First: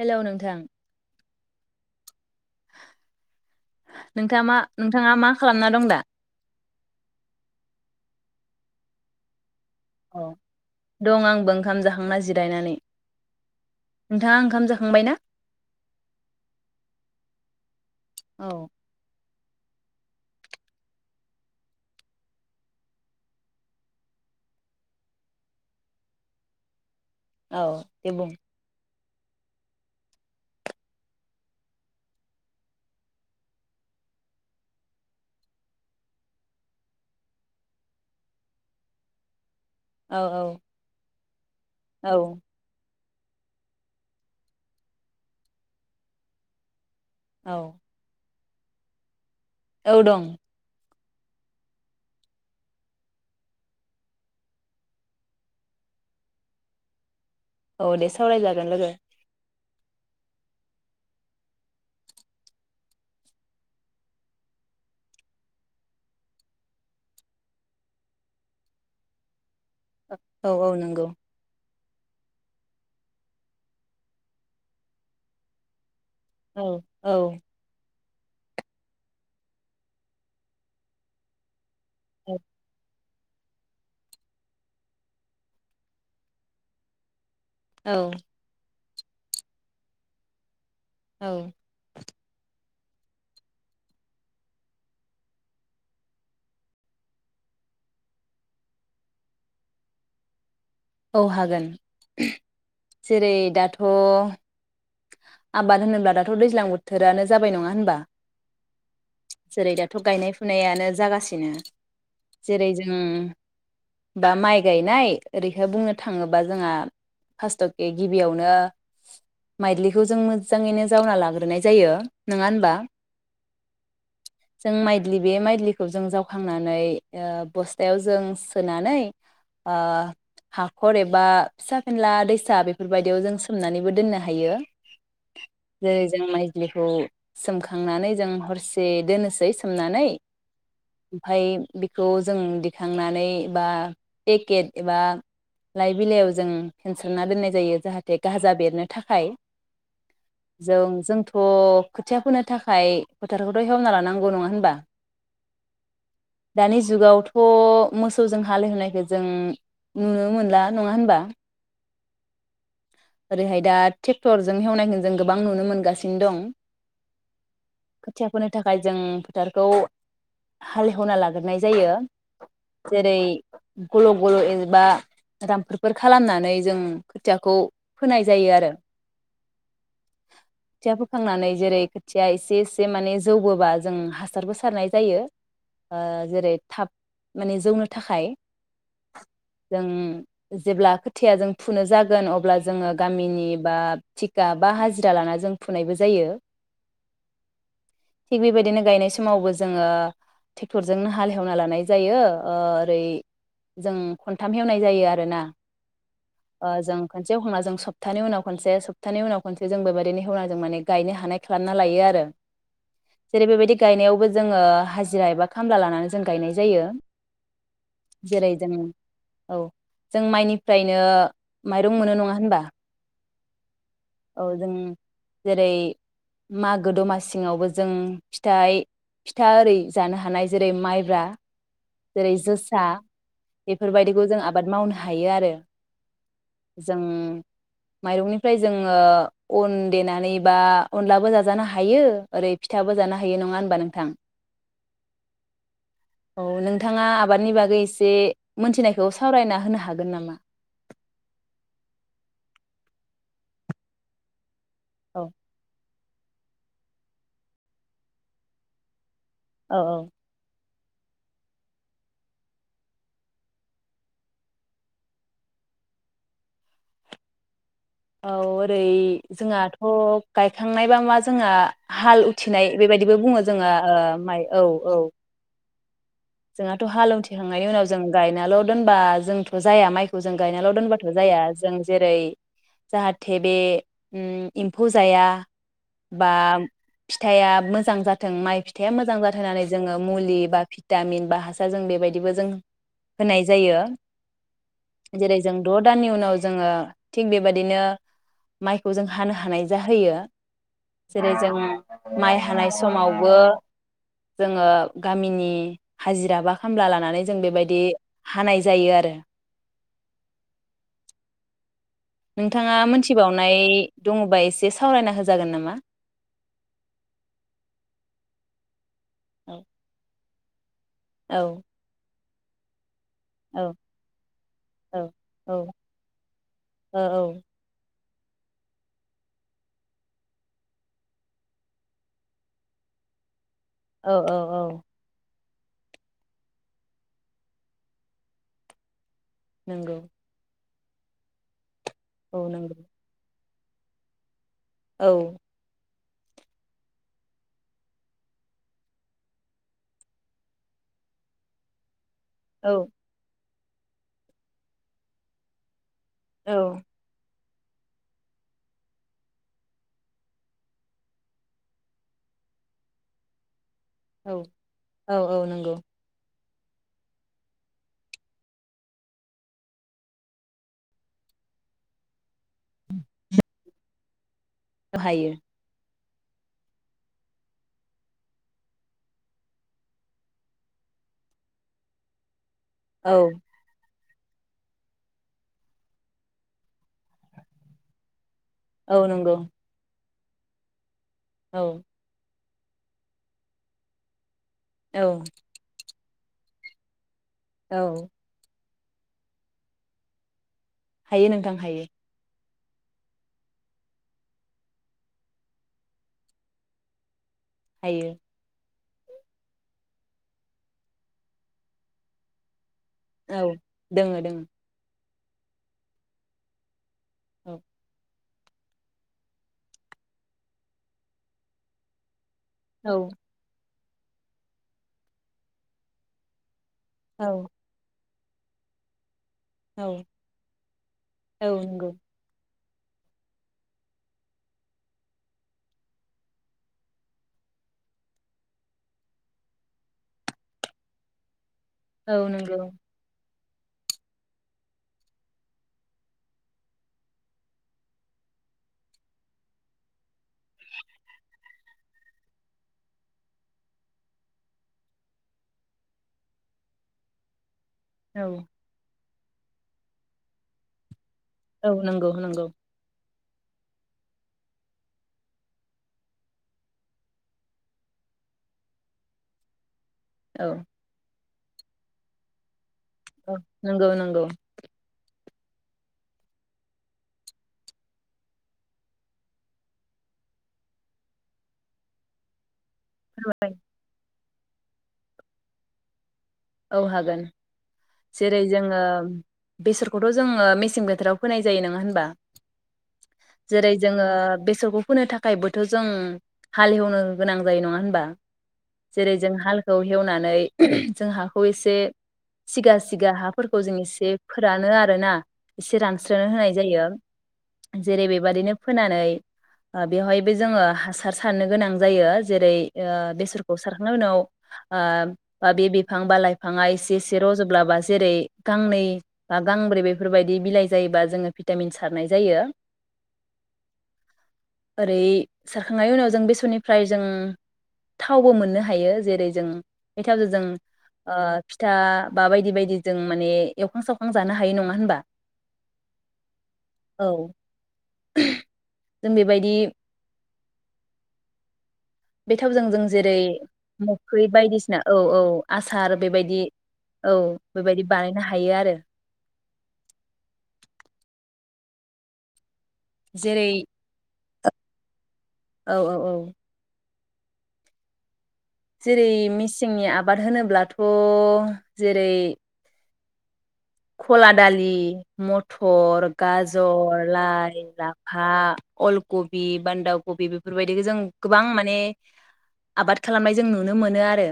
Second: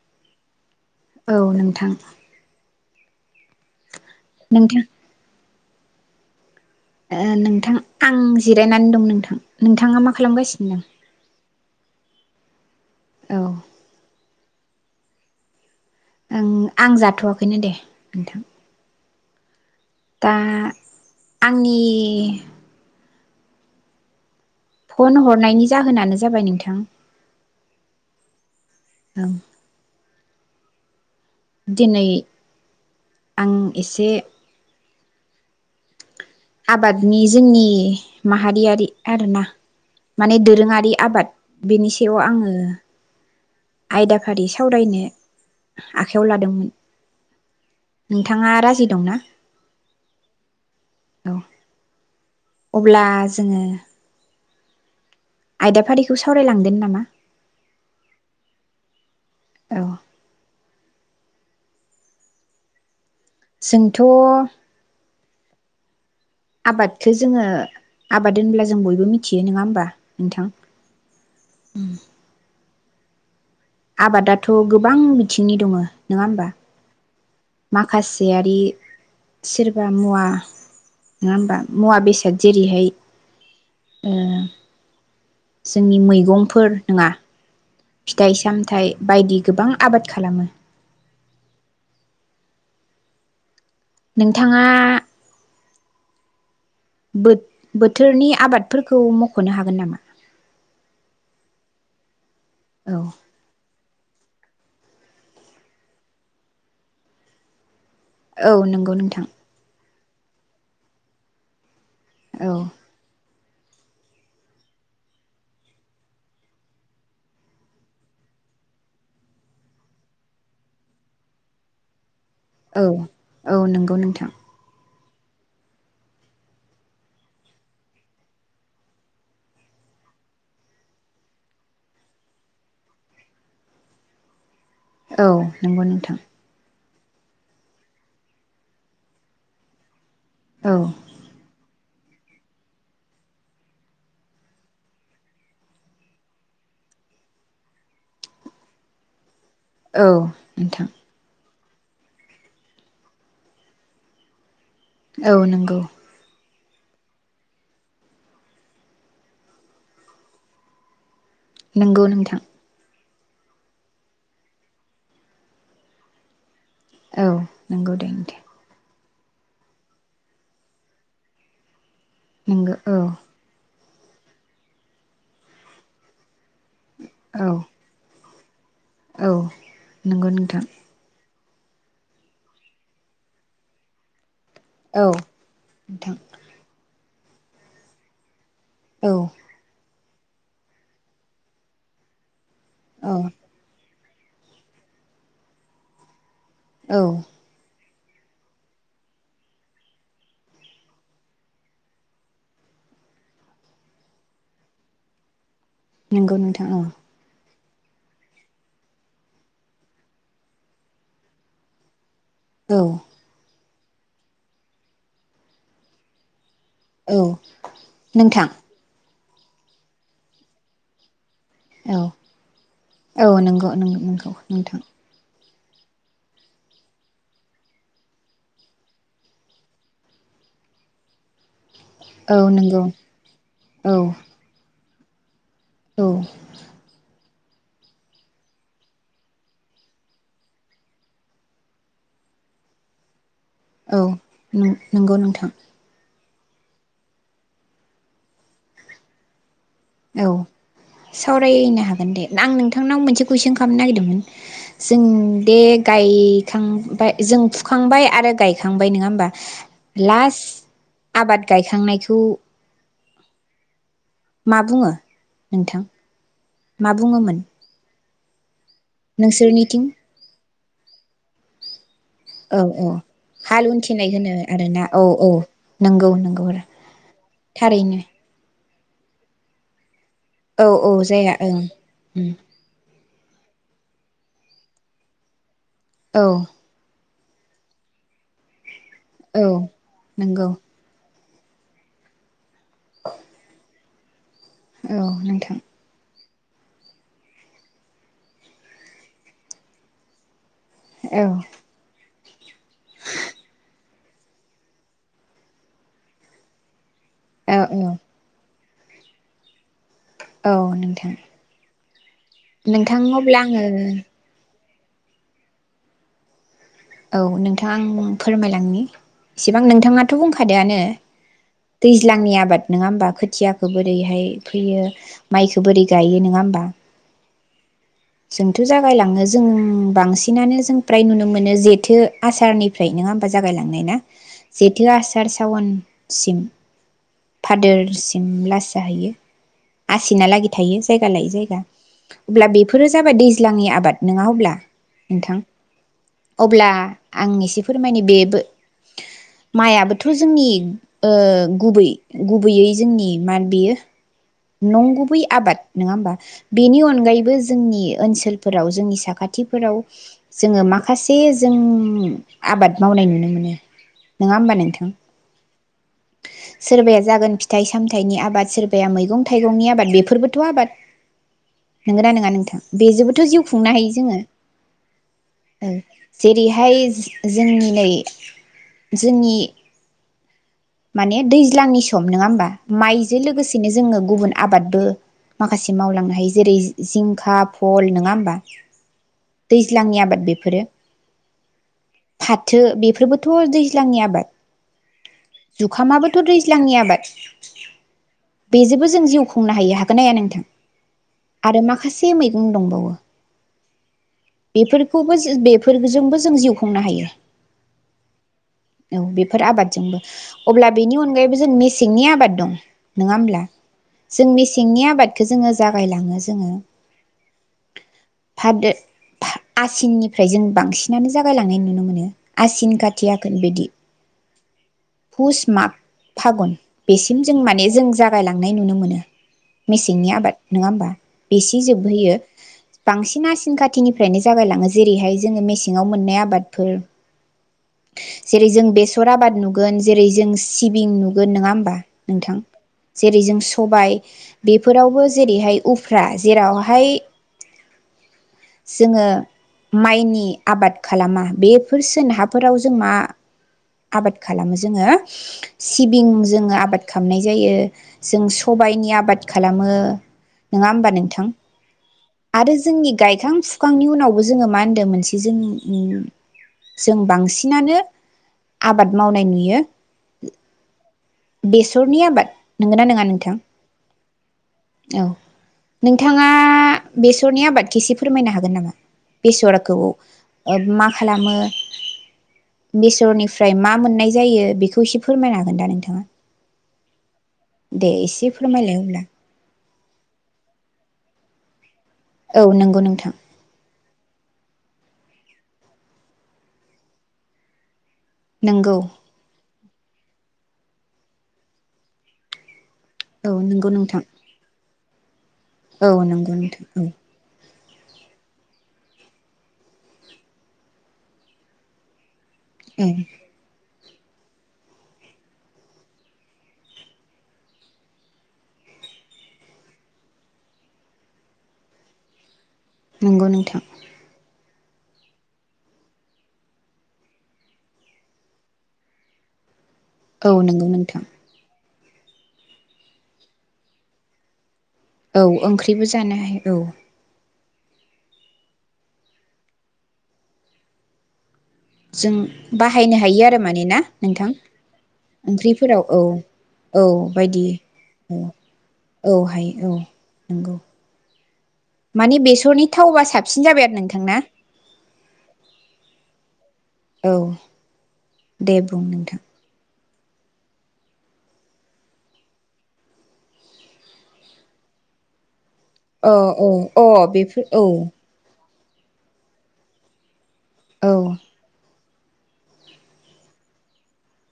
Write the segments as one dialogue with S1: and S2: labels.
S1: Hello नोंथां
S2: औ नोंथां
S1: नोंथाङा मा
S2: नोंथां
S1: नोंथाङा मा खालामना दं दा
S2: नोंथां आं जिरायनानै दं नोंथां नोंथाङा मा
S1: अ
S2: खालामगासिनो
S1: दं आंबो ओंखाम जाखांना जि- रायनानै
S2: औ
S1: नोंथाङा ओंखाम जाखांबाय ना
S2: ओ आं जाथ'वाखैनो दे नोंथां
S1: औ
S2: दा आंनि फन हरनायनि जाहोनानो जाबाय नोंथां
S1: औ दे बुं
S2: दं दिनै आं एसे आबादनि जोंनि माहारियारि आरोना
S1: औ
S2: माने दोरोङारि आबाद बेनि सायाव
S1: औ
S2: आङो आयदाफारि सावरायनो आखाइयाव लादोंमोन।
S1: औ
S2: नोंथाङा राजि दं ना
S1: औ दं
S2: औ अब्ला जोङो आयदाफारिखौ सावरायलांदों नामा
S1: औ दे सावरायजागोन लोगो।
S2: औ जोंथ' आबादखौ जोङो आबाद होनब्ला जों बयबो मिथियो नङा होम
S1: औ औ नंगौ
S2: उ आबादाथ' गोबां बिथिंनि दङ नङा होमबा
S1: औ औ
S2: माखासेयारि सोरबा मुवा नङा होनबा मुवा बेसाद
S1: औ
S2: जेरैहाय जोंनि मैगंफोर नङा
S1: औ
S2: फिथाइ सामथायाइ। बायदि गोबां आबाद खालामो।
S1: औ।
S2: नोंथाङा। बोथ बोथोरनि आबादफोरखौ मख'नो हागोन नामा
S1: औ हागोन
S2: औ
S1: जेरै दा थ' आबाद होनोब्ला दाथ' दैज्लां बोथोरानो जाबाय नङा होनबा
S2: औ नंगौ नोंथां।
S1: थ' गायनाय फुनायानो जागासिनो
S2: औ
S1: जेरै जों बा माइ गायनाय ओरै बुंनो थाङोबा जोंहा फार्स्टके गिबियावनो माइलिखौ जों मोजाङैनो जावना लाग्रोनाय जायो नङा होनबा
S2: औ औ नंगौ नोंथां
S1: जों माइद्लि बे माइलिखौ जों जावखांनानै ओ बस्थायाव जों सोनानै ओ हाखर एबा फिसा फेनला दैसा बेफोरबायदियाव जों सोमनानैबो दोननो हायो
S2: औ नंगौ नोंथां
S1: खौ सोमखांनानै जों हरसे दोननोसै सोमनानै
S2: औ
S1: ओमफफ्राय बे खौ जों दिखांनानै बा पेकेट एबा लाइ बिलाइयाव जों फेनसारना दोननाय जायो जाहाथे गाजा बेरनो थाखाय
S2: औ नोंथां।
S1: थ' खोथिया फोनो थाखाय फोटारखौथ' एवना लानांगौ नङा होनबा
S2: औ नंगौ।
S1: दानि जुगावथ' मोसौजों हाल एवहोनायखौ जों नुनो मोनला नङा होनबा।
S2: नंगौ नोंथां।
S1: ओरैहाय दा ट्रेक्टरजों हेवनायखौ जों गोबां नुनो मोनगासिनो दं।
S2: औ नंगौ दे
S1: खोथिया
S2: दे।
S1: फोनो थाखाय जों फोथारखौ हालेवना लाग्रोनाय जायो।
S2: नोंगौ औ।
S1: जेरै गल गल एबा दामफोर खालामनानै जों खोथियाखौ
S2: औ
S1: फोनाय जायो आरो।
S2: औ नंगौ नोंथां।
S1: खोथिया फोखांनानै जेरै खोथिया एसे एसे माने जौबोबा जों हासारबो सारनाय
S2: औ
S1: जायो ओ
S2: नोंथां
S1: जेरै थाब माने जौनो थाखाय
S2: औ।
S1: ओम जेब्ला खोथाया जों फुनो जागोन अब्ला। जोङो
S2: औ
S1: गामिनि बा थिखा बा हाजिरा लाना जों फुनायबो जायो।
S2: औ।
S1: थिग बेबायदिनो गायनाय समावबो जोङो ट्रेक्टरजोंनो हाल हेवना लानाय जायो ओ ओरै जों खनथाम हेवनाय जायो आरोना!
S2: नंगौ नोंथां औ।
S1: दखाजों सप्तानि उनाव खनसे सप्तानि उनाव खनसे जों बेबायदिनो हेवनां जों माने गायनो हानाय खालामना लायो आरो।
S2: औ
S1: जेरै बे बेबायदि गायनायावबो जोङो हाजिरा एबा खामला लानानै जों गायनाय जायो।
S2: औ नोंथां।
S1: जेरै जों औ जों माइनिफ्रायनो माइरं
S2: औ
S1: मोनो नङा होनबा
S2: औ नंगौ नंगौ नोंगौ
S1: औ जों
S2: नोंथां।
S1: जेरै मागो दमासिङावबो जों फिथाय फिथा ओरै जानो हानाय जेरै माइब्रा जेरै
S2: औ नंगौ
S1: जोसा
S2: औ
S1: बेफोरबायदिखौ जों आबाद मावनो हायो। हायो आरो।
S2: औ।
S1: जों माइरंनिफ्राय जोङो अन देनानै बा अनलाबो जाजानो हायो ओरै फिथाबो जानो हायो। नङा होनबा
S2: औ
S1: नोंथां
S2: नों नंगौ नोंथां।
S1: औ नोंथाङा आबादनि बागै एसे मोनथिनायखौ सावरायना होनो हागोन।
S2: औ
S1: नामा?
S2: सावरायना। हागोन दे आं नोंथांनाव मोनसे कुइसन खालामनो नागिरदोंमोन। जों
S1: औ
S2: दे गायखांबाय जों फुखांबाय आरो गायखांबाय नङा होमबा।
S1: औ
S2: लास आबाद गायखांनायखौ माबुङो नोंथां माबुङोमोन?
S1: [unintelligible] [unintelligible] जोंहाथ' गायखांनायबा मा जोंहा हाल
S2: औ
S1: उथिनाय
S2: औ
S1: बेबायदिबो बुङो
S2: हाल
S1: जोङो माइ औ -औ।
S2: नोंगौ।
S1: जोंहाथ' हाल उथिखांनायनि उनाव जों गायनाल दोनबा जोंथ' जाया माइखौ जों
S2: औ
S1: गायनाल
S2: औ
S1: दोनबाथ' जाया
S2: ओं
S1: जों जेरै
S2: उम
S1: जाहाथे बे उम एम्फौ जाया।
S2: औ
S1: बा फिथाइया मोजां जाथों माइ [unintelligible] फिथाइया मोजांजाथो
S2: औ
S1: होननानै जोङो मुलि
S2: नंगौ
S1: बा [unintelligible] गामिन बा हासारजों बेबायदिबो जों। होनाय जायो।
S2: औ
S1: जेरै जों
S2: नोंथां
S1: द दाननि उनाव जोङो थिग बेबादिनो माइखौजों हानो हानाय जाहैयो।
S2: औ
S1: जेरै जोंङो माइ हानाय समावबो जोङो गामिनि हाजिरा बा खामला [unintelligible] [unintelligible] जों
S2: औ
S1: बेबायदि हानाय [unintelligible] जायो आरो।
S2: औ नोंथां।
S1: नोंथाङा
S2: नोंथां अब्ला
S1: मोनथिबावनाय
S2: आङो
S1: दङबा [unintelligible] बे सावरायना होजागोन नामा।
S2: औ नोंथां आं फोरमायलांनि
S1: औ
S2: इसिबां नोंथाङाथ' [unintelligible]
S1: औ
S2: [unintelligible] दैज्लांनिया [unintelligible] नोङा ओमबा।
S1: औ
S2: खोथियाखो बोरैहाय फोयो
S1: औ औ
S2: माइखो बोरै गायो नङा ओमबा।
S1: औ
S2: जोंथो जागायलाङो जों बांसिनानो जों प्राय नुनो मोनो जेथो आसारनिफ्राय नोङाओमबा [unintelligible] जायलांनायना
S1: औ औ औ
S2: जेथो आसारस सावनसिम फादोरसिम लास जाहैयो।
S1: नंगौ
S2: आसिनालागि थायो। जायगा लायौ जायगा।
S1: औ नंगौ।
S2: बेबादि दैज्लांनि आबाद नङा अब्ला।
S1: औ
S2: नोंथां। अब्ला आं एसे फोरमायनो बेबो माइयाबोथ' जोंनि ओ गुबै।
S1: औ
S2: गुबैयै जोंनि मार बियो। नंगुबै आबाद। नङा होमबा
S1: औ
S2: बेनि अनगायैबो। जोंनि ओनसोलफोराव जोंनि साखाथिफोराव जोङो माखासे जों आबाद मावनाय नुनो मोनो। नङा
S1: औ
S2: होमबा नोंथां
S1: औ औ नंगौ।
S2: सोरबाया जागोन फिथाइ सामथायाइनि आबाद सोरबाया मैगं। थाइगंनि आबाद बेफोरबोथ' आबाद नंगोना नङा नोंथां बेजोंबोथ' जिउ खुंनो हायो जोङो।
S1: अ हायो।
S2: औ जेरैहाय जो जोंनि नै जोंनि माने दैज्लांनि सम नङा होमबा। माइजो
S1: औ
S2: लोगोसेनो जोङो। गुबुन आबादबो माखासे मावलांनो हायो जेरै जिंखा फल नङा होमबा।
S1: औ नंगौ
S2: दैज्लांनि आबाद बे। बेफोरो।
S1: औ।
S2: फाथो बेफोरबोथ' दैज्लांनि आबाद।
S1: औ
S2: जुखामाबो। दाथ' दैज्लांनि आबाद।
S1: औ।
S2: बेजोबो। जों जिउ खुंनो हायो हागोन हाया नोंथां।
S1: हायो नोंथां
S2: आरो
S1: हायो
S2: माखासे मै बुं दंबावो बेफोरखौबो जों बेफोरजोंबो जों जिउ खुंनो हायो।
S1: हायो।
S2: औ बेफोर आबादजोंबो अब्ला बेनि अनगायैबो जों मेसेंनि आबाद दं। नङा
S1: औ
S2: होमब्ला।
S1: दोङो दोङो
S2: जोंनि सिंनि। आबादखो जोङो जागायलाङो जोङो।
S1: औ।
S2: भाद दो भा आसिननिफ्राय जों बांसिनानो जागायलांनाय नुनो मोनो। आसिन खाथि
S1: औ
S2: आघोन बिदि। भुज माग फागुन। बेसिम जों माने जों जा। [unintelligible] थांनाय नुनो मोनो
S1: औ
S2: मेसेंनि आबाद नङा होमबा
S1: औ
S2: बेसे
S1: नंगौ
S2: जोबहयो बांसिन आसिन खाथिनिफ्रायनो जागायलाङो जेरैहाय जोङो मेसेङाव मोननाय आबादफोर जेरै जों बेसर आबाद नुगोन जेरै जों सिबिं नुगोन नङा होमबा
S1: औ
S2: नोंथां
S1: नंगौ
S2: जेरै जों सबाय बेफोरावबो जेरैहाय उफ्रा जेरावहाय जोङो माइनि आबाद खालामा बेफोर सोरोन हाफोराव जों मा आबाद खालामो जोङो सिबिं जोङो आबाद खालामनाय जायो जों
S1: औ
S2: सबायनि आबाद खालामो नङा होमबा नोंथां
S1: औ नंगौ नंगौ
S2: आरो [unintelligible] फुखांनि उनावबो जोङो मा होन्दों मोनसे जों जों बांसिनानो आबाद मावनाय नुयो
S1: औ
S2: बेसरनि आबाद नंगौना नङा नोंथां
S1: नंगौ नंगौ
S2: औ नोंथाङा बेसरनि आबादखिसे फोरमायनो हागोन नामा बेसरखौ मा खालामो बेसरनिफ्राय मा मोननाय जायो बेखौ एसे फोरमायनो हागोन दा नोंथाङा
S1: औ हागोन
S2: दे एसे
S1: जेरै
S2: फोरमायलाय
S1: जोङो
S2: अब्ला
S1: बेसरखौथ' जोङो मेसें बोथोराव होनाय जायो नङा होन
S2: औ नंगौ नोंथां
S1: जोङो बेसरखौ फोनो थाखायबोथ' जों हालेवनो गोनां जायो नङा होनबा
S2: नंगौ
S1: जेरै जों हाल हेवनानै [unintelligible] जोंहा [unintelligible] सिगां [unintelligible] बिगा
S2: औ
S1: हाफोरखौ
S2: नंगौ
S1: जों
S2: नोंथां
S1: इसे फोरानो आरो आरो ना एसे
S2: औ
S1: रानस्रोनो
S2: नंगौ
S1: होनाय
S2: नोंथां औ
S1: जायो जेरै बेबादिनो फोनानै बेवहायबो जोङो हासार सारनो गोनां जायो जेरै ओ
S2: औ
S1: बेसोरखौ सार [unintelligible] उनाव ओ बे बिफां बिफां बा लाइफाङा एसे एसे रज'लाबा जेरै गांनै बा गांब्रै बेफोरबायदि बिलाइ जायोबा जोङो भिटामिन सारनाय जायो
S2: नंगौ नोंथां
S1: ओरै सारखांनायनि उनाव जों बेसरनिफ्राय जों थावबो मोननो हायो जेरै जों
S2: औ
S1: [unintelligible] जों
S2: नंगौ नोंथां
S1: ओ फिथा बा बायदि बायदि जों माने एवखां सावखां जानो हायो नङा होनबा
S2: औ ओंख्रिबो जानो हायो औ।
S1: जों बेबायदि
S2: जों
S1: बे थावजों जों
S2: बाहायनो
S1: जेरै
S2: हायो आरो माने ना नोंथां
S1: मोखै बायदिसिना औ औ
S2: ओंख्रिफोराव
S1: आसार
S2: औ
S1: बेबायदि
S2: -औ
S1: औ
S2: बायदि
S1: बेबायदि बानायनो
S2: औ
S1: हायो आरो
S2: -औ हायो औ नंगौ। माने बेसरनि थावबा
S1: जेरै
S2: साबसिन जाबाय आरो नोंथांना?
S1: औ- औ -औ।
S2: औ। दे बुं
S1: जेरै
S2: नोंथां
S1: -मिसिंनि आ बाद होनोब्लाथ' जेरै खला दालि म टर,
S2: औ औ अ
S1: गाजर,
S2: बेफोर
S1: लाइ
S2: औ
S1: -लाफा अलकबि, बान्दाकबि बेफोरबायदिखौ
S2: औ
S1: जों गोबां माने आबाद खालामनाय जों नुनो मोनो आरो।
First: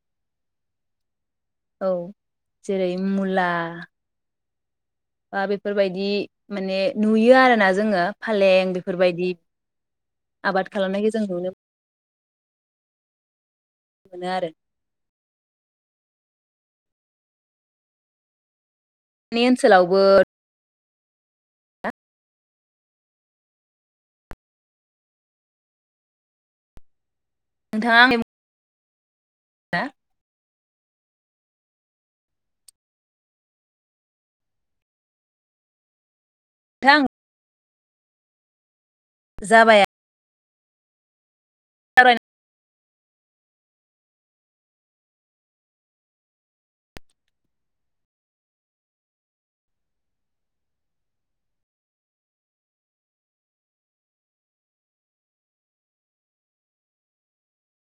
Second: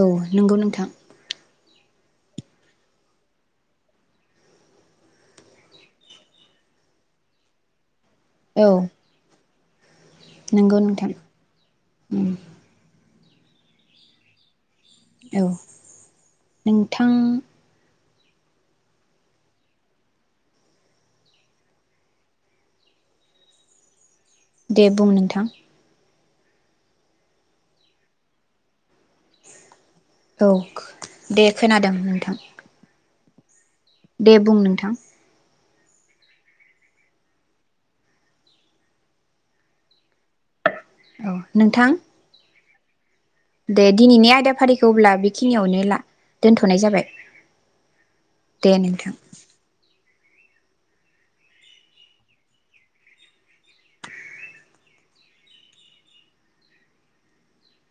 S2: औ नंगौ नोंथां।
S1: औ जेरै- मुला बा बेफोरबायदि माने नुयो आरोना जोङो।
S2: औ
S1: फालें बेफोरबायदि आबाद
S2: नंगौ
S1: खालामनायखौ
S2: नोंथां
S1: जों नुनो
S2: उम।
S1: मोनो आरो
S2: औ नोंथां
S1: नि ओनसोलावबो
S2: दे बुं नोंथां।
S1: नोंथाङा आंनि बुं हा
S2: औ दे खोनादों नोंथां। दे बुं नोंथां।
S1: नोंथां जाबाय
S2: औ। नोंथां? दे दिनैनि आयदाफारिखौ अब्ला बेखिनियावनो दोनथ'नाय जाबाय दे नोंथां।